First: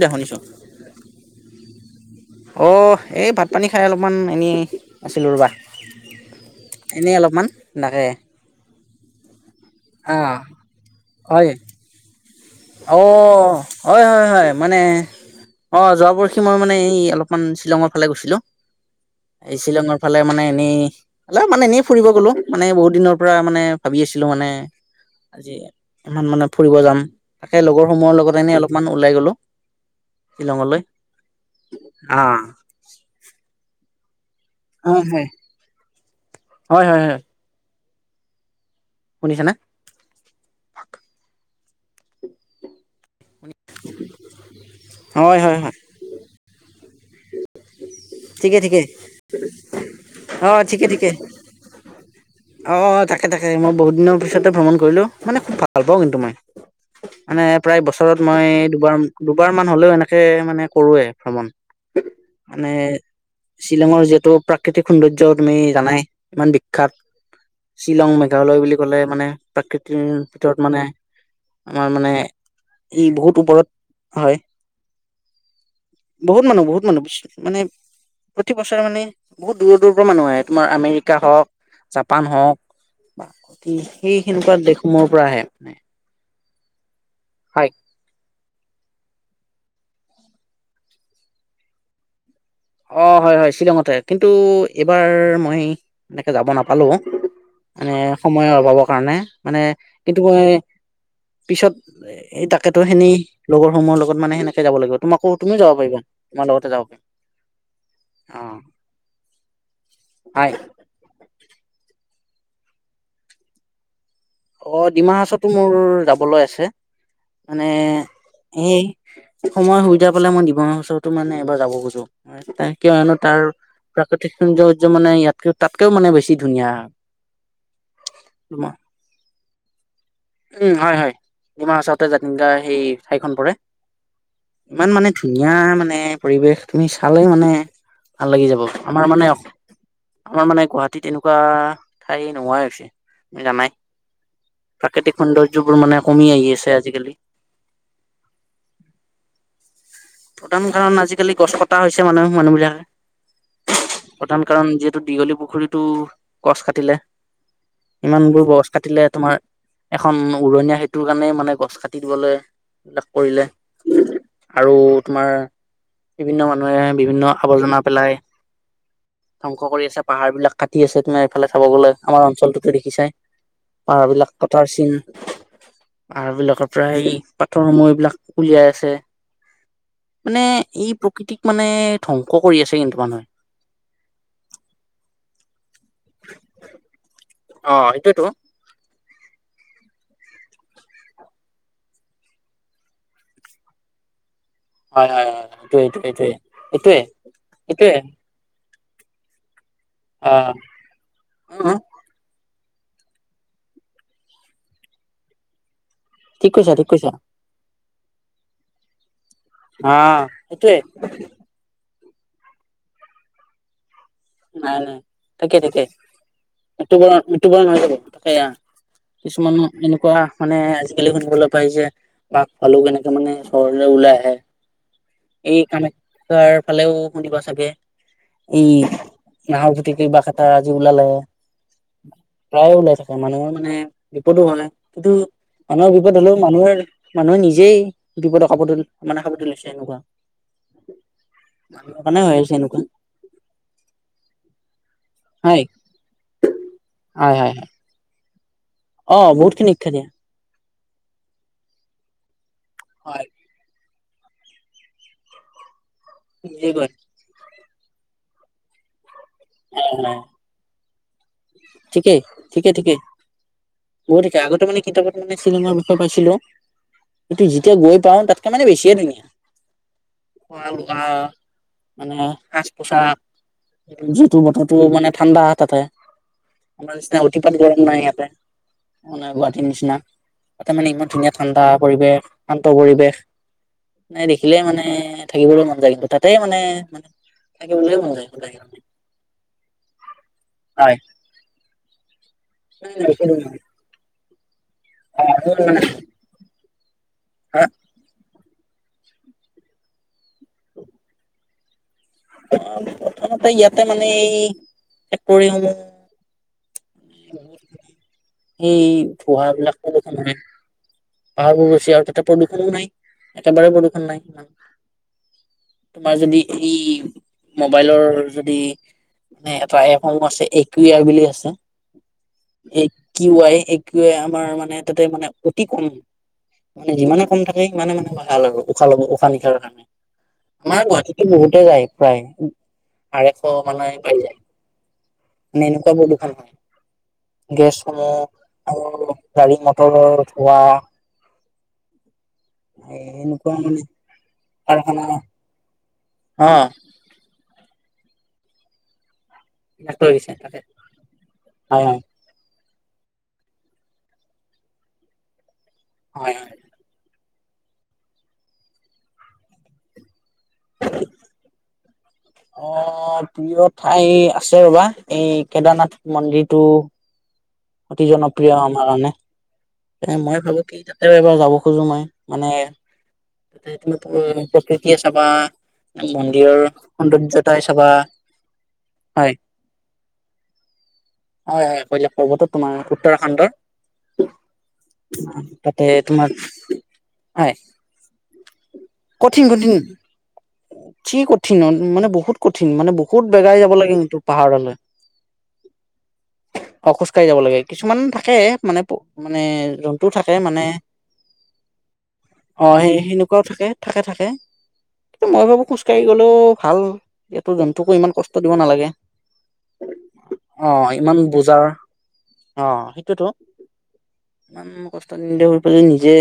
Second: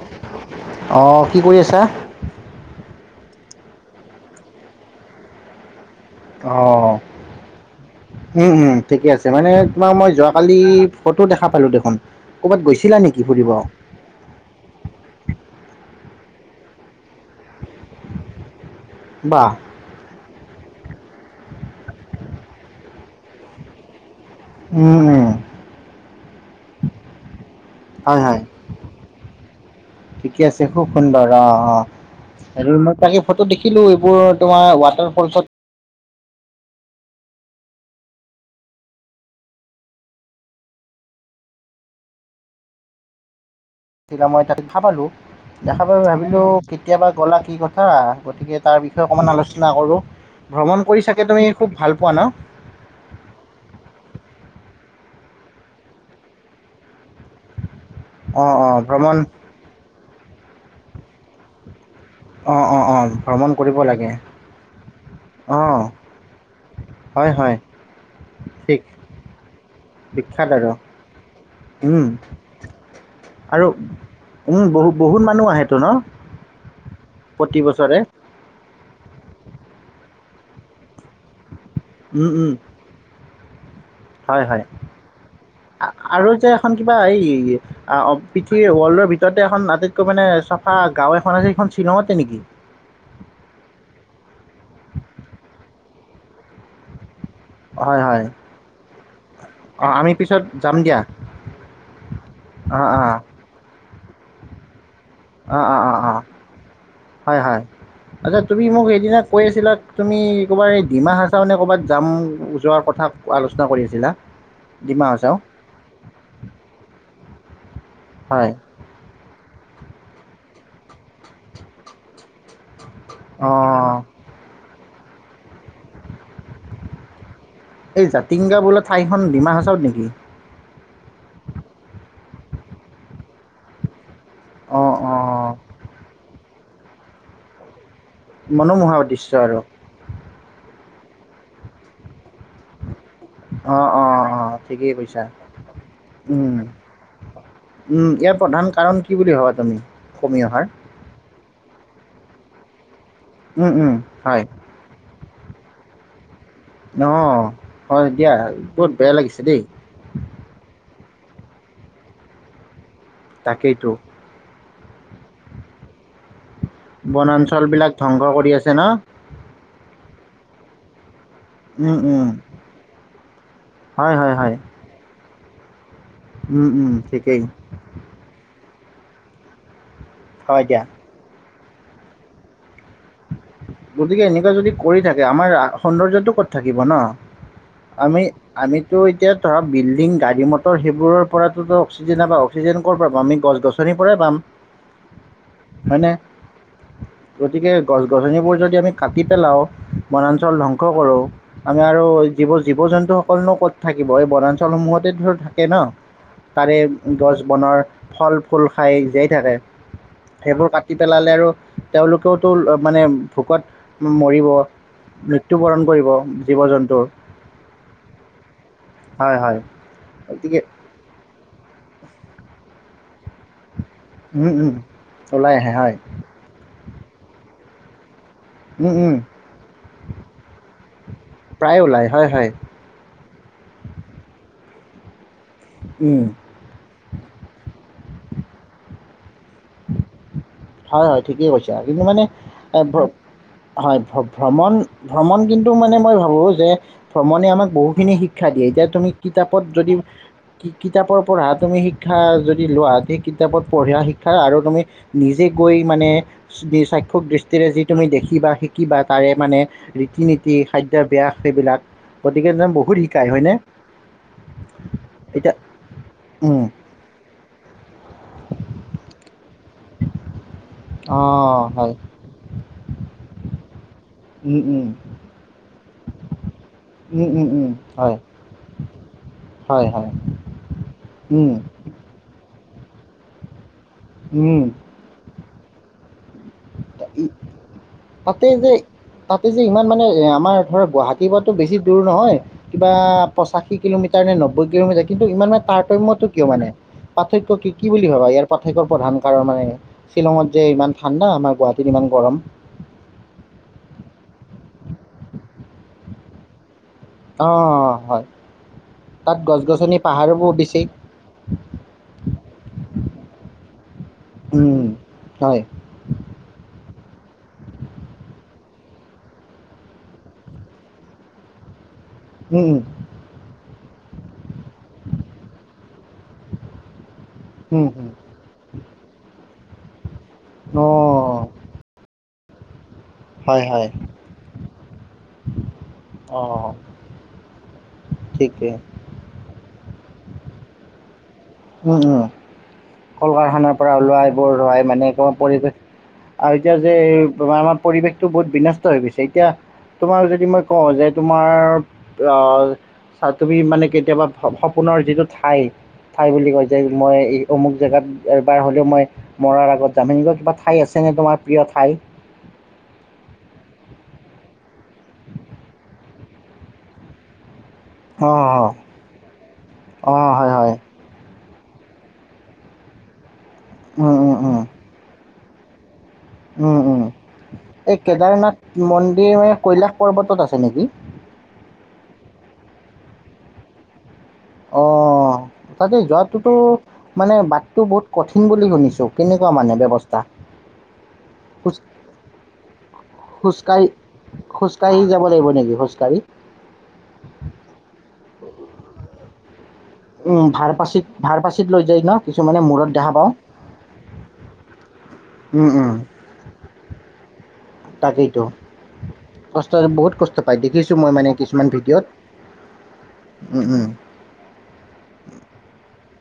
দে শুনিছো। অ কি কৰি আছা? অ' এই ভাত পানী খাই অলপমান এনেই আছিলোঁ ৰ'বা। অ এনেই অলপমান। তাকে। উম উম ঠিকে আছে মানে।। তোমাৰ মই অ' যোৱাকালি ফটো দেখা হয় পালো দেখোন? ক'ৰবাত গৈছিলা অ নেকি ফুৰিব? হয় হয় হয় মানে অ যোৱা গৈছি।। তোমাৰ মানে এই অলপমান শ্বিলঙৰ ফালে গৈছিলো। বাহ, এই শ্বিলঙৰ ফালে মানে এনেই।। অলপ মানে এনেই ফুৰিব গ'লো মানে বহুত দিনৰ পৰা মানে ভাবি আছোঁ। ছিলো মানে উম, উম, আজি ইমান মানে ফুৰিব যাম। তাকে লগৰ সমূহৰ হয় লগত হয় এনেই অলপমান ওলাই গ'লো ঠিকে আছে শ্বিলঙলৈ। খুব সুন্দৰ অ অ অ' আৰু মই তাকে ফটো দেখিলোঁ। পুৱোত।। তোমাৰ হয় ৱাটাৰ হয় ফলছত।। হয় হয় হয় শুনিছা নে? শ্বিলংৰ তাত।। দেখা পালোঁ হয় হয় হয় দেখা পায় ভাবিলোঁ কেতিয়াবা গ'লা কি কথা আচ্ছা ঠিকে গতিকে তাৰ ঠিকে বিষয়ে অকণমান আলোচনা কৰোঁ অ ভ্ৰমণ ঠিকে কৰি ঠিকে চাগে তুমি খুব ভাল পোৱা ন? অ তাকে তাকে মই বহুত দিনৰ পিছতে ভ্ৰমণ কৰ কৰিলও মানে খুব ভাল পাওঁ কিন্তু মই মানে প্ৰায় বছৰত মই অ', অ', দুবাৰ ভ্ৰমণ দুবাৰ মান হলেও এনেকে মানে কৰোয়ে ভ্ৰমণ অ', মানে অ', অ', ভ্ৰমণ কৰিব শ্বিলঙৰ লাগে যিহেতু প্ৰাকৃতিক সৌন্দৰ্য তুমি অ', জানাই ইমান বিখ্যাত হয়, হয়, শ্বিলং মেঘালয় বুলি ঠিক ক'লে মানে প্ৰাকৃতিৰ বিখ্যাত ভিতৰত আৰু। মানে [inaudible] ই বহুত ওপৰত আৰু হয় বহু বহুত মানুহ আহেতো ন বহুত প্ৰতি বছৰে অ মানে বহুত [unintelligible] দূৰ দূৰ মানু আহ তোমাৰ আমৰিকাওক জাপান উম, উম, হওক বা [inaudible] কি সেই হয়, সেনেকুৱা হয়। দেশৰ পৰা আহে মানে আ- আৰু যে এখন কিবা এই অ পৃথিৱ ৱৰ্ল্ডৰ ভিতৰতে এখন আটাইতকৈ মানে চাফা গাঁও এখন আছে সেইখন শ্বিলঙতে নেকি অ হয় হয় শ্বিলঙতে কিন্তু এইবাৰ মই এনেকে যাব নাপালো মানে হয়, হয়। সময়ৰ অভাৱৰ কাৰণে মানে অ' আমি কিন্তু পিছত মই যাম দিয়া। পিছত এই তাকেতো অ', খেনি অ', লগৰ সময়হৰ লগ মানেনেকে যাবাগিব [unintelligible] তোমাকো তুমি অ', যাব অ', পাৰিবা অ', অ', তোমাৰ লগতে যাব পাৰিবা হয়, হয়। আচ্ছা তুমি মোক সেইদিনা কৈ আছিলা তুমি হয় কবাৰ এই ডিমা তাৰ মমানে ক'ৰবাত জাম যোৱাৰ কথা আলোচনা কৰি আছিলা অ ডিমা হাচতো মোৰ যাবলৈ আছে মানে হয়। এই [inaudible] সময় সুবিধা পালেই মই ডিবনৰৰ ওচৰতো মানে এবাৰ যাব খোজো তাই কিয় হেনো তাৰ অ' প্ৰাকৃতিক সুন্দ্য মানে ইয়াতকে তাতকেও মানে বেছি ধুনীয়া [inaudible] এই জাতিংগা তোমাৰ বোলে ঠাইখন ডিমা হ চব নেকি উম হয় হয় হিমাহাচাতে জতিং গা সেই ঠাইখন পৰে [inaudible] ইমান অ', মানে অ'। ধুনীয়া মানে পৰিৱেশ তুমি চালেই মানে ভাল লাগি যাব মনোমোহা আমাৰ মানে দৃশ্য আৰু আমাৰ মানে কোৱা তেনেকুৱা ঠাই নোহোৱাই হৈছে জানাই প্ৰাকৃতিক া সৌন্দৰ্যবোৰ মানে কমি আহি উম আছে আজিকালি উম ইয়াৰ প্ৰধান কাৰণ কি বুলি ভবা আমি প্ৰধান কাৰণ আজিকালি গছ প তা হৈছে মানুহ মানুহ বিলাকে উম উম প্ৰধান হয় কাৰণ যিহেতু দীঘলী পু পুখুৰীটো গছ কাটিলে অঁ হয় দিয়া ইমানবোৰ গছ বহুত কাটিলে বেয়া তোমাৰ লাগিছে দেই এখন উৰণীয়া সে টো কাৰণে মানে গছ কাটি দিবলৈ লাক কৰিলে তাকেইতো আৰু তোমাৰ বিভিন্ন মান বনাঞ্চল বিলাক ধ্বংস কৰি আছে ন ংস কৰি আছে পাহাৰ বিলাক কাটি আছে তোমে ফালে চাব গ'লে উম উম আমাৰ অঞ্চলটোতো দেখি চাই পাহাৰ হয় বিলাক হয় হয় কাটাৰ চিন উম আহবলাকৰ উম প্ৰায় ঠিকেই পাথৰসমূহ এইবিলাক উলিয়াই ছে মানে হয় দিয়া এই প্ৰকৃতি মানে ধ্বংস কৰি আছে কিন্তু মানুহে গতিকে এনেকুৱা যদি কৰি থাকে আমাৰ সৌন্দৰ্যটো ক'ত থাকিব ন অ আমি সেইটোয়েতো আমি ত' এতিয়া ধৰাক বিল্ডিং গাড়ী মটৰ সেইবোৰৰ পৰা অক্সিজেন অক্সিজেন ক'ৰ পৰা পাম আমি গছ গছনিৰ পৰাই পাম হয় হয় হয় হয়নে এইটো গতিকে এইটোৱেই গছ গছনিবোৰ যদি আমি কাটি পেলাওঁ বনাঞ্চল অ ধ্বংস কৰোঁ আমি আৰু যিবোৰ জীৱ জন্তুসকলনো ক'ত থাকিব এই বনাঞ্চলসমূহতে ধৰ থাকে ন ঠিক কৈছা তাৰে ঠিক কৈছা গছ বনৰ ফল ফুল খাই যে থাকে অ সেইবোৰ সেইটোৱে কাটি পেলালে আৰু তেওঁলোকেও মানে ভোকত নাই নাই তাকে মৃত্যুবৰণ তাকে কৰিব জীৱ ইু জন্তুৰ ইটোুব ন তাকে হয় হয় কিছুমানো এনেকুৱা মানে গতিকে আজিকালি শুনিবলৈ পাইছে বাাক পালেও কেনেকে মানে চ ওলাই আহে উম, উম, ওলাই এই আহে হয় কামাখ্যাৰ ফালেও খদি ভা চাগে এই উম, উম, নাহৰ জুতি কিবা এটা আজি ওলালে প্ৰায় ওলায় হয় হয় প্ৰায়ে ওলাই থাকে মানুহৰ মানে বিপদো কিন্তু মানুহৰ বিপদ উম, হ'লেও মানুহে মানুহে নিজেই বিপদৰ কাপোৰ মানে কাপোৰত লৈছে এনেকুৱা হয় হয় ঠিকেই কৈছা কিন্তু মানুহৰ কাৰণে মানে হৈ আছে এনেকুৱা হয় [unintelligible] ভ্ৰমণ ভ্ৰমণ হয় কিন্তু মানে মই ভাবো যে হয় ভ্ৰমণে হয় হয় আমাক বহুখিনি শিক্ষ- শিক্ষা দিয়ে এতিয়া তুমি অ বহুত কিতাপত খিনি শিক্ষা যদি দিয়ে কিতাপৰ পঢ়া তুমি শিক্ষা যদি লোৱা সেই হয় কিতাপত পঢ়া শিক- আৰু তুমি নিজ- জে কৈ মানে নিজে দৃ গৈ সাক্ষ দৃষ্টি যি তুমি দেখিবা শিকিবা তাৰে মানে ৰীতি নীতি খাদ- এতিয়া বিয়া ঠিকেই ঠিকে ঠিকেই হয়নে বহুত শিকায় আগতে মানে কিতাপত মানে এতিয়া শ্বিলঙৰ বিষয় পাইছিলো উম, কিন্তু যেতিয়া গৈ পাওঁ তাতকে মানে বেছিয়ে ধুনীয়া। খোৱা লোৱা অঁ হয় মানে সাজ পোচাক যিহেতু উম বতৰো উম মানে ঠাণ্ডা তাতে আমাৰ নিচিনা উম উম অতিপাত উম গৰম নাই হয় ইয়াতে মানে গুৱাহাটীৰ হয় নিচিনা হয় ইয়াতে মানে ইমান ধুনীয়া উম ঠাণ্ডা পৰিৱেশ শান্ত পৰিৱেশ নাই দেখিলে উম মানে থাকিবলৈ মন যায় কিন্তু তাত। তে মানে থাকিবলৈ মন যায় তাতে সদায় যে মানে। তাতে যে ইমান মানে এ আম- আমাৰ ধৰ হয় গুৱাহাটী পৰাতো বেছি দূৰ নহয় কিবা পঁচাশী কিলোমিটাৰ নে নব- [unintelligible] যায় কিন্তু ইমান মানে তাৰতম্যতো কিয় মানে পাৰ্থক্য কি কি বুলি ভাবা ইয়াৰ পাৰ্থক্য প্ৰধান কাৰণে শ্বিলঙত যে ইমান ঠাণ্ডা আমাৰ গুৱাহাটী তিনিমান গৰম অ প্ৰথমতে ইয়াতে মানে এই ফেক্টৰিসমূহ অ হয় সেই তাত গছ ধোঁৱাবিলাক গছনি প্ৰদূষণ হয় পাহাৰবোৰ বেছি পাহাৰবোৰ বেছি আৰু তাতে প্ৰদূৰ্ষণো নাই একেবাৰে প্ৰদূৰণ নাই ম উম, হয় তোমাৰ যদি ই মোবাইলৰ যদি মে এটা এপসমূহ আছে এক বুলি আছে এ কি আইউ আই আমাৰ মানে তাতে মানে অতি কম মানে যিমানে থাকে মানে মানে ভাল হ'ব আৰু উশা নিশাহ নিশাৰণে আমাৰ অ গুৱাহাটীতো বহুতে যায় প্ৰায় আঢ়ৈশ হয় মানে হয় পাই যায় নাই প্ৰদূষণ অ গেছ ঠিকেই আৰু গাড়ী বত থোৱা উম উম কল এনেকুৱা কাৰখানাৰ মানে পৰা ওলাই বোৰ ধোৱাই কাৰখানা মানে পৰিৱেশ অ আৰু এতিয়া যে আমাৰ পৰিৱেশ বহুত বিনষ্ট হৈ গৈছে এতিয়া ইয়াত লৈ তোমাক গৈছে যদি তাকে মই কওঁ যে হয় হয় তোমাৰ আহ তুমি মানে কেতিয়াবা সপোনৰ যিটো ঠাই ঠাই হয় বুলি হয়। কয় যে মই অমুক জেগাত এবাৰ হ'লেও মই মৰাৰ আগত জামিন গৈ কিবা ঠাই আছেনে তোমাৰ প্ৰিয় ঠাই অ প্ৰিয় ঠাই আছে ৰ'বা এই কেদাৰনাথ মন্দিৰটো অতি জনপ্ৰিয় অঁ আমাৰ কাৰনে এ অঁ মই হয় ভাবোঁ হয় কি, যাতে - কিয় যাব খোজোঁ মই, মানে- উম উম [unintelligible] মন্দিৰৰ উম উম, সৌন্দৰ্যতাই চাবা এই কেদাৰনাথ হয় মন্দিৰ কৈলাশ পৰ্বতত আছে নেকি? হয় হয় কৈলাশ পৰ্বতত তোমাৰ উত্তৰাখণ্ডৰ। অহ, তাতে যোৱাটো তো, মানে হয় বাটটো বহুত কঠিন বুলি শুনিছোঁ। কঠিন কেনেকুৱা কঠিন। মানে ব্যৱস্থা আঠি কঠিন মান খোজ মানে বহুত কঠিন, মানে বহুত বেগাই যাব খোজকাঢ়ি লাগে কিন্তু পাহাৰলৈ। খোজকাঢ়ি যাব লাগিব নেকি খোজকাঢ়ি অহ, খোজকঢ়ি যাব লাগে। কিছুমান থাকে- কে মানে পু মানে- জন্তু থাকে উম মানে ভাৰ পাচিত, ভাৰ পাচিত লৈ যায় ন, কিছুমানে মূৰত দেখা পাওঁ। এটা থাকে। কিন্তু মই ভাবোঁ উম উম খোজকাঢ়ি গ'লেও ভাল। ইয়াত - ত' জন্তুকো ইমান কষ্ট তাকেইতো দিব নালাগে। কষ্ট বহুত কষ্ট পায় অ' দেখিছোঁ মই ইমান মানে বোজা। কিছুমান ভিডিঅ'ত অ' সেইটোৱেতো। উম উম ইমান কষ্ট [unintelligible] নিজে।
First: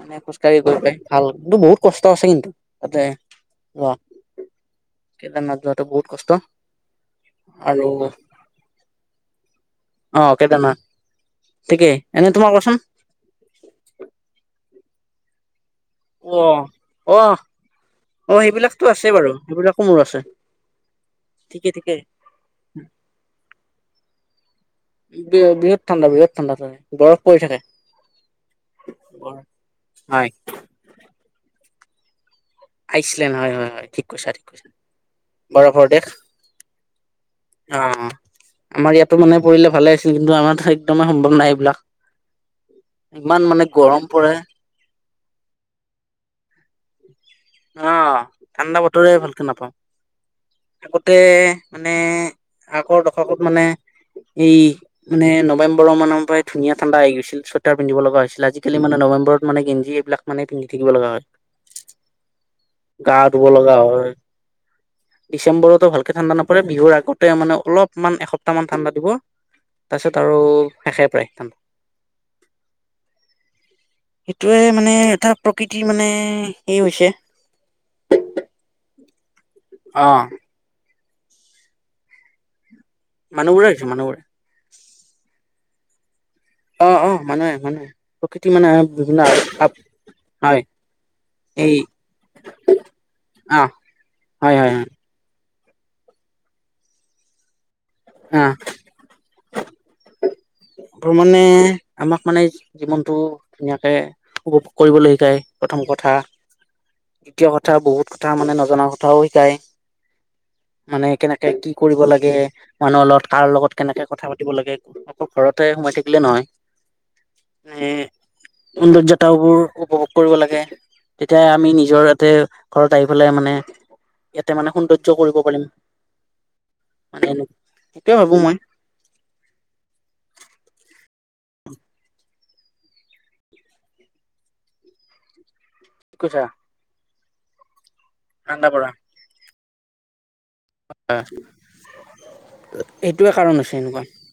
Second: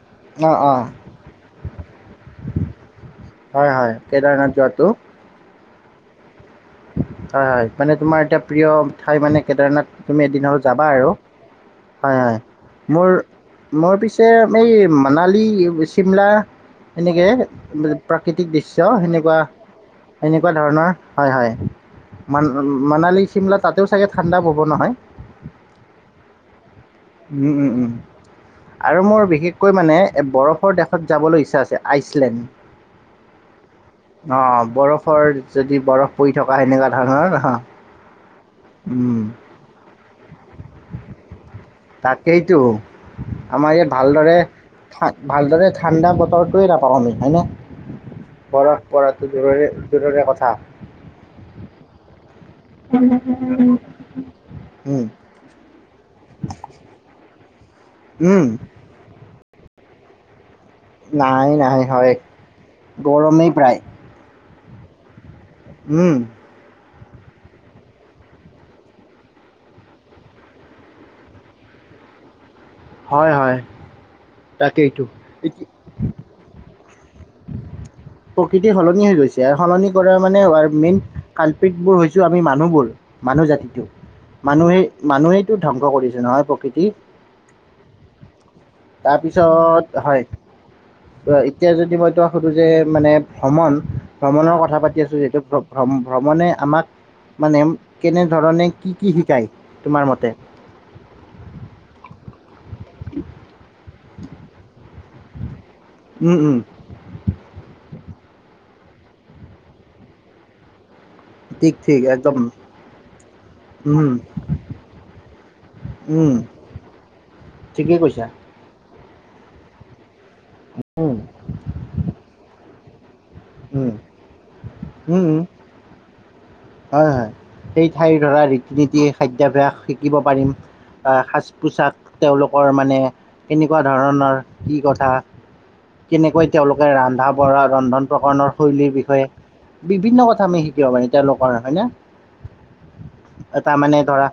মানে অঁ খোজকাঢ়ি গৈ অঁ পাই। ভাল, কিন্তু বহুত- আছে কিন্তু তাতে- হয় হয়। কেদাৰনাথ যোৱাতো। টো বহুত কষ্ট। হয় হয়, আৰু মানে তোমাৰ এতিয়া প্ৰিয় ঠাই মানে কেদাৰনাথ অ তুমি এদিন হ'লেও কেদাৰনাথ যাবা আৰু। ঠিকেই হয় এনে হয়, তোমাৰ কোৱাচোন মোৰ মোৰ পিছে এই- মানালী অৱশ্যে- চিমলা অ অ এনেকে অ প্ৰাকৃতিক দৃশ্য, সেইবিলাকতো আছে বাৰু সেনেকুৱা সেইবিলাকো মোৰ আছে এেনেকুৱা ধৰণৰ। হয় হয়। ঠিকে ঠিকে মান, মানালী চিমলা তাতেও চাগে ঠাণ্ডা বহুত। উম, বহুত ঠাণ্ডা বহুত ঠাণ্ডা ঠাই। উম উম উম। আৰু মোৰ বিশেষকৈ মানে এ হয় বৰফৰ দেশত যাবলৈ ইচ্ছা আছে। যে আইচলেণ্ড। আইচলেণ্ড হয়, হয়, হয়, ঠিক কৈছা ঠিক অ' কৈছো। বৰফৰ যদি বৰফৰ দেশ। বৰফ পৰি থকা সেনেকুৱা ধৰণৰ অ'। অঁ, আমাৰ ইয়াতো উম, মানে পৰিলে ভালে আছিল, কিন্তু আমাৰ একদমেই সম্ভৱ নাই এইবিলাক। তাকেইতো। ইমান মানে আমাৰ ইয়াত গৰম পৰে ভালদৰে- থা, ভালদৰে ঠাণ্ডা বতৰত- অ', ঠাণ্ডা বৰফ বতৰে পৰাটো ভালকে দূৰৰে নাপাওঁ। দূৰৰে কথা। আগতে মানে আগৰ দশকত মানে, এই উম, মানে নৱেম্বৰৰ মানৰ- পৰাই ধুনীয়া ঠাণ্ডা আহিগৈছিল চত- চোৱেতাৰ পিন্ধিব লগা উম, হৈছিল। আজি-কালি মানে নৱেম্বৰত- মানে গেঞ্জি এইবিলাক মানে। পিন্ধি থাকিব লগা নাই হয়। নাই হয় গা ধুব গৰমেই লগা প্ৰায়। হয়। ডিচম্বৰতো ভালকে উম, ঠান্ডা নপৰে বিহুৰ আগত। মানে অলপমান এসপ্তাহ মান ঠাণ্ডা দিব, তাৰপিছত আৰু শেষেই প্ৰায় ঠাণ্ডা। হয় হয় সেইটোয়ে মানে তাকেইতো। এটা এতি প্ৰকৃতিৰ মানে। হৈছে। প্ৰকৃতি সলনি হৈ গৈছে। ইয়াৰ সলনি অ কৰা মানে মেইন। কালপিতবোৰ হৈছো আমি মানুহবোৰ। মানুহ মানুহবোৰে হৈছে জাতিটো মানুহবোৰে মানুহে মানুহে এই ধ্বংস কৰিছে নহয় প্ৰকৃতি অ অ মানুহে মানহে প্ৰকৃতি মানে বিভিন্ন হয় এতিয়া যদি মই তোমাক সোধোঁ যে এই মানে অ ভ্ৰমণ হয় ভ্ৰমণৰ হয় কথা পাতি আছো যে ভ্ৰমণে আমাক মানে হয় অ কেনেধৰণে কি কি শিকায় তোমাৰ মতে ভ্ৰমণে আমাক মানে জীৱনতটো ধুনীয়াকে উপভোগ কৰিব লাগিব ই প্ৰথম কথা উম উম দ্বিতীয় কথা বহুত ব কথা মানে নজনা কথাও শিকায় মানে কেনেকে কি ঠিক কৰিব ঠিক লাগে একদম মানুহৰ লগত কাৰ লগত কেনেকে উম কথা পাতিব লাগে সোমাই থাকিলে উম নহয় এ ঠিকেই কৈছা সৌন্দৰ্যতাবোৰ উপভোগ কৰিব লাগে উম তেতিযয়া আমি নিজৰ ইয়াতে ঘৰ টাইম ফালে মানে উম ইয়াতে মানে সৌন্দৰ্য সহ উম উম, কৰিব পাৰিম হয় মানে হয় সেই সেইটোৱে ঠাইৰ ভাবো ধৰা মই ৰীতি নীতি খাদ্যাভ্যাস শিকিব পাৰিম সাজ পোছাক তেওঁলোকৰ মানে কেনেকুৱা ধৰণৰ কি কথা কি কৈছা কিনেকৈ তেওঁলোকে ৰান্ ৰন্ধন প্ৰকৰণৰ ৰন্ধা বঢ়া শৈলীৰ বিষয়ে বিভিন্ন চামি শিকিব পাৰি তেওঁলোক হয়না এইটোৱে কাৰণ হৈছে তাৰ মানে এনেকুৱা ধৰা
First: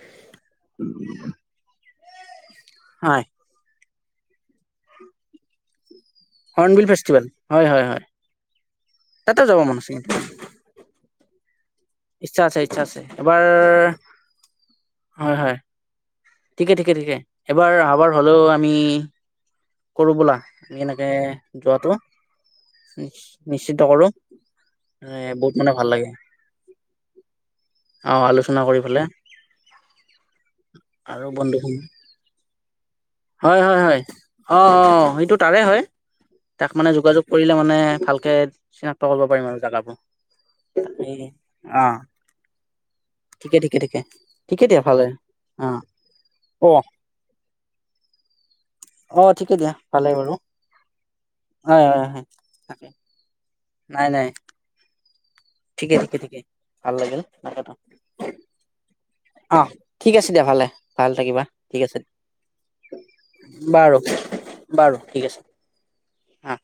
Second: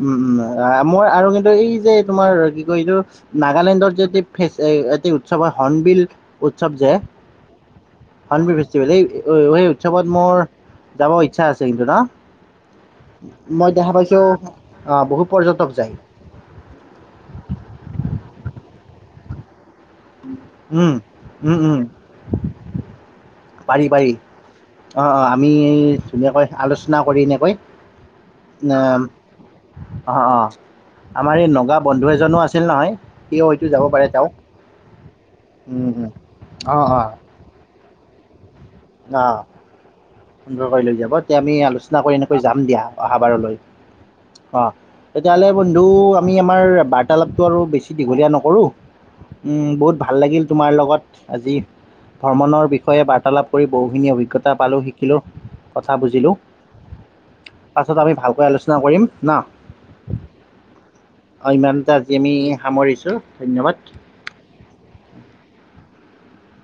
উম উম মোৰ আৰু কিন্তু এই যে তোমাৰ গৈ হয় নাগালেণ্ডৰ যে এ ফেচ এটি উৎসৱ হয় হৰ্ণবিল উৎসৱ হৰ্ণবিল যে ফেষ্টিভেল হয় হয় হয় হৰ্ণবিল ফেষ্টিভেল এই তাতে যাব সেই মন আছে উৎসৱত মোৰ যাব আছা কিন্তু ন ইচ্ছা আছে ইচ্ছা আছে এবাৰ মই দেখা পাইছোঁ অ বহুত হয় হয় পৰ্যটক যায় ঠিকে ঠিকে ঠিকে এবাৰ আবাৰ হলেও আমি কৰোঁ বোলা উম এনেকৈ উম উম যোৱাটো নিশ্চিত পাৰি কৰো পাৰি অ এ অ আমি বহুত মানে ভাল লাগে ধুনীয়াকৈ আলোচনা কৰি এনেকৈ অ আলোচনা উ কৰি পেলাই অ অ আৰু আমাৰ এই বন্ধু নগা বন্ধু এজনো আছিল ন [unintelligible] হয় হয় হয় অ অ সেইটো তাৰে হয় তাক মানে যোগাযোগ কৰিলে মানে ভালকৈ অ সুন্দৰ কৰি লৈ যাব এই তেতিয়া আমি অ আলোচনা কৰি এনেকৈ যাম দিয়া অহাবাৰলৈ ঠিকে ঠিকে ঠিকে অ ঠিকে দিয়া ভালে তেতিয়াহ'লে অ বন্ধু আমি আমাৰ অ বাৰ্তালাপটো আৰু বেছি দিঘলীয়া নকৰো অ ঠিকে উম দিয়া বহুত ভালে ভাল বাৰু লাগিল তোমাৰ লগত আজি হয় হয় হয় ভ্ৰণৰ তাকে বিষয়ে বাৰ্তালাপ বহুখিনি নাই নাই অভিজ্ঞতা পালো শি কিলো কথা ঠিকে ঠিকে বুজিলোঁ ঠিকে ভাল লাগিল পাছত আমি ভালকৈ আলোচনা কৰিম ন অ ঠিক আছে দিয়া ভালে ভাল থাকিবা অঁ ঠিক ইমানতে আছে আজি আমি সামৰিছোঁ ধন্যবাদ বাৰু বাৰু ঠিক আছে আহ